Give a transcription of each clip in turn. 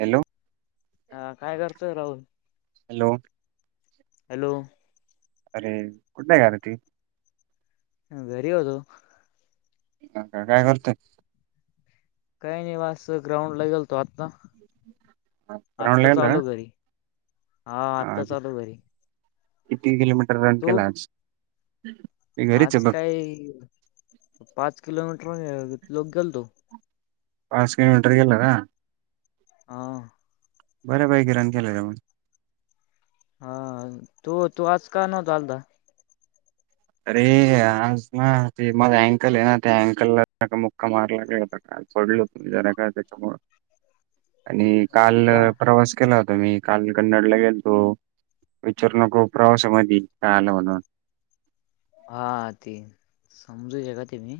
Hello हा काय करतोय राहुल हॅलो हॅलो अरे कुठ नाही का र त ह वरी अतो अ का काय करतोय काही नाही वा अस ग्राउंड लागेल तो आता ग्राउंड आत्ता ला गेला चालू घरी हा का? आत्ता चालू घरी किती किलोमीटर रन तू केला मी घरीच आज आहे बघ काय पाच किलोमीटर लोक गेलतो पाच किलोमीटर गेलं का हा बर बाई किराण केलं रण हा तो तू आज का नव्हता आलता अरे आज ना ते माझ अँकल आहे ना त्या अँकलला मुक्का मार ला गेला होता का पडल तुम्ही जरा का त्याच्यामु आणि काल हो का प्रवास केला होता मी काल कन्नडला गेल तो विचारू नको प्रवासामध्येध काय आलं म्हणून हा ती समजू ज का त म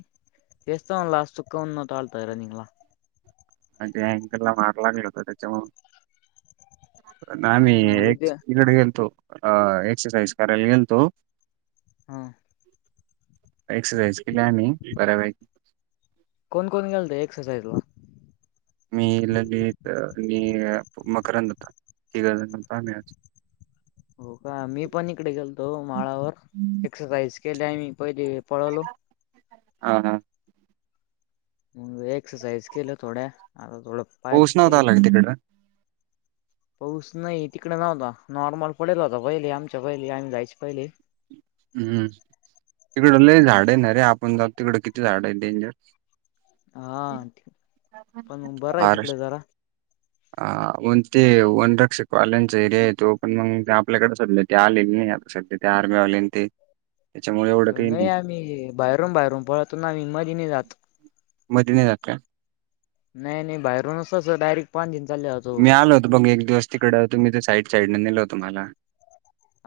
येस्व ला सुखव न तात रानंगला अदी अँकरला मारला मिळतो त्याच्यामु आ काय मी मग एक उद्या किकडे गेलतो अ एक्ससाईज करायला य तो हा एक्सरसाइज केली आम्ही बऱ्यापैकी कोण कोण घालत एक्सरसाईज ला मी ललित मी मकरंद होता ती गज नत आम हो का मी पण इकडे गेलतो माळावर एक्सरसाइज केलेमही प पळलो ह ह न एक्ससईज किल्लं थोडे आ ोडप पोचणवता आलाग तिकडं पाऊस नाही तिकडे नव्हता नॉर्मल पडेल होता पहिले आमच्या पहिले आम्ही जायचे पहिले हम्म तिकड ल झाड आहे ना रे आपण जाऊ तिकड किती झाड आहे डेंजर हा पण बरं आहे आ तिकडे जरा हा म ते वनरक्षकवाल्यांचा एरिया आहे तो पण मग ते आपल्याकडे चालले ते आले नाही आता सध्या ते आर्मी आले ते त्याच्यामुळे एवढं काही नाही आम्ही बाहेरून बाहेरून पळत ना आम्ही मधने जातो मधन जाका नाही नाही बाहेरूनच डायरेक्ट पाच दि चालेतात मी आलोत बघ एक दिवस तिकडे होत मी त साईड साईडने नेलोतो मला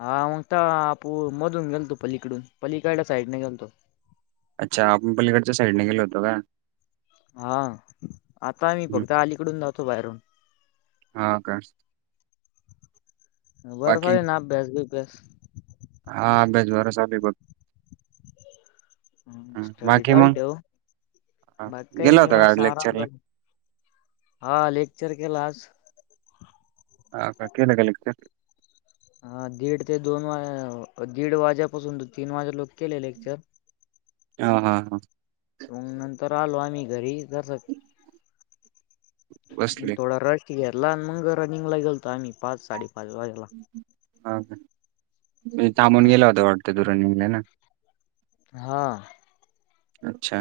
हा मगता आपू मधून गेल तो पलीकडून पलीकड साईडने गेल तो अच्छा आपण पलीकडच्या साईडने गेलो होतो का हा आता आम्ही हम्म. फघत अलीकडून जाहतो बाहेरून हा का बरफली ना भ्यास घ ब्यास हाभेच वरसभी बघ ह हा, स्टडी बाकी मग चालते हो हा, मग काही गेला होता निवा का सारा लेक्चरला हा लेक्चर केला आज ह का केले क हा दीड ते दोन वाज दीड वाज्यापासून तीन वाजे लोक केले लेक्चर ह हा हा तग नंतर आलो आम्ही घरी जस बसले थोडा रश घ्याला आणि मग रनिंग ला गेलतो आम्ही पाच साडेपाच वाजेला ह का थांबून हा गेला होता वाटत तू रनिंगला ना हा अच्छा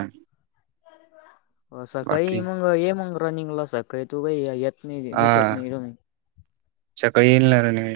बाकी सकाळी मग ये मग रनिंगला सकाळी तू काही येत नाही हा दिसत नाही इड म सकाळी येईलणार नाही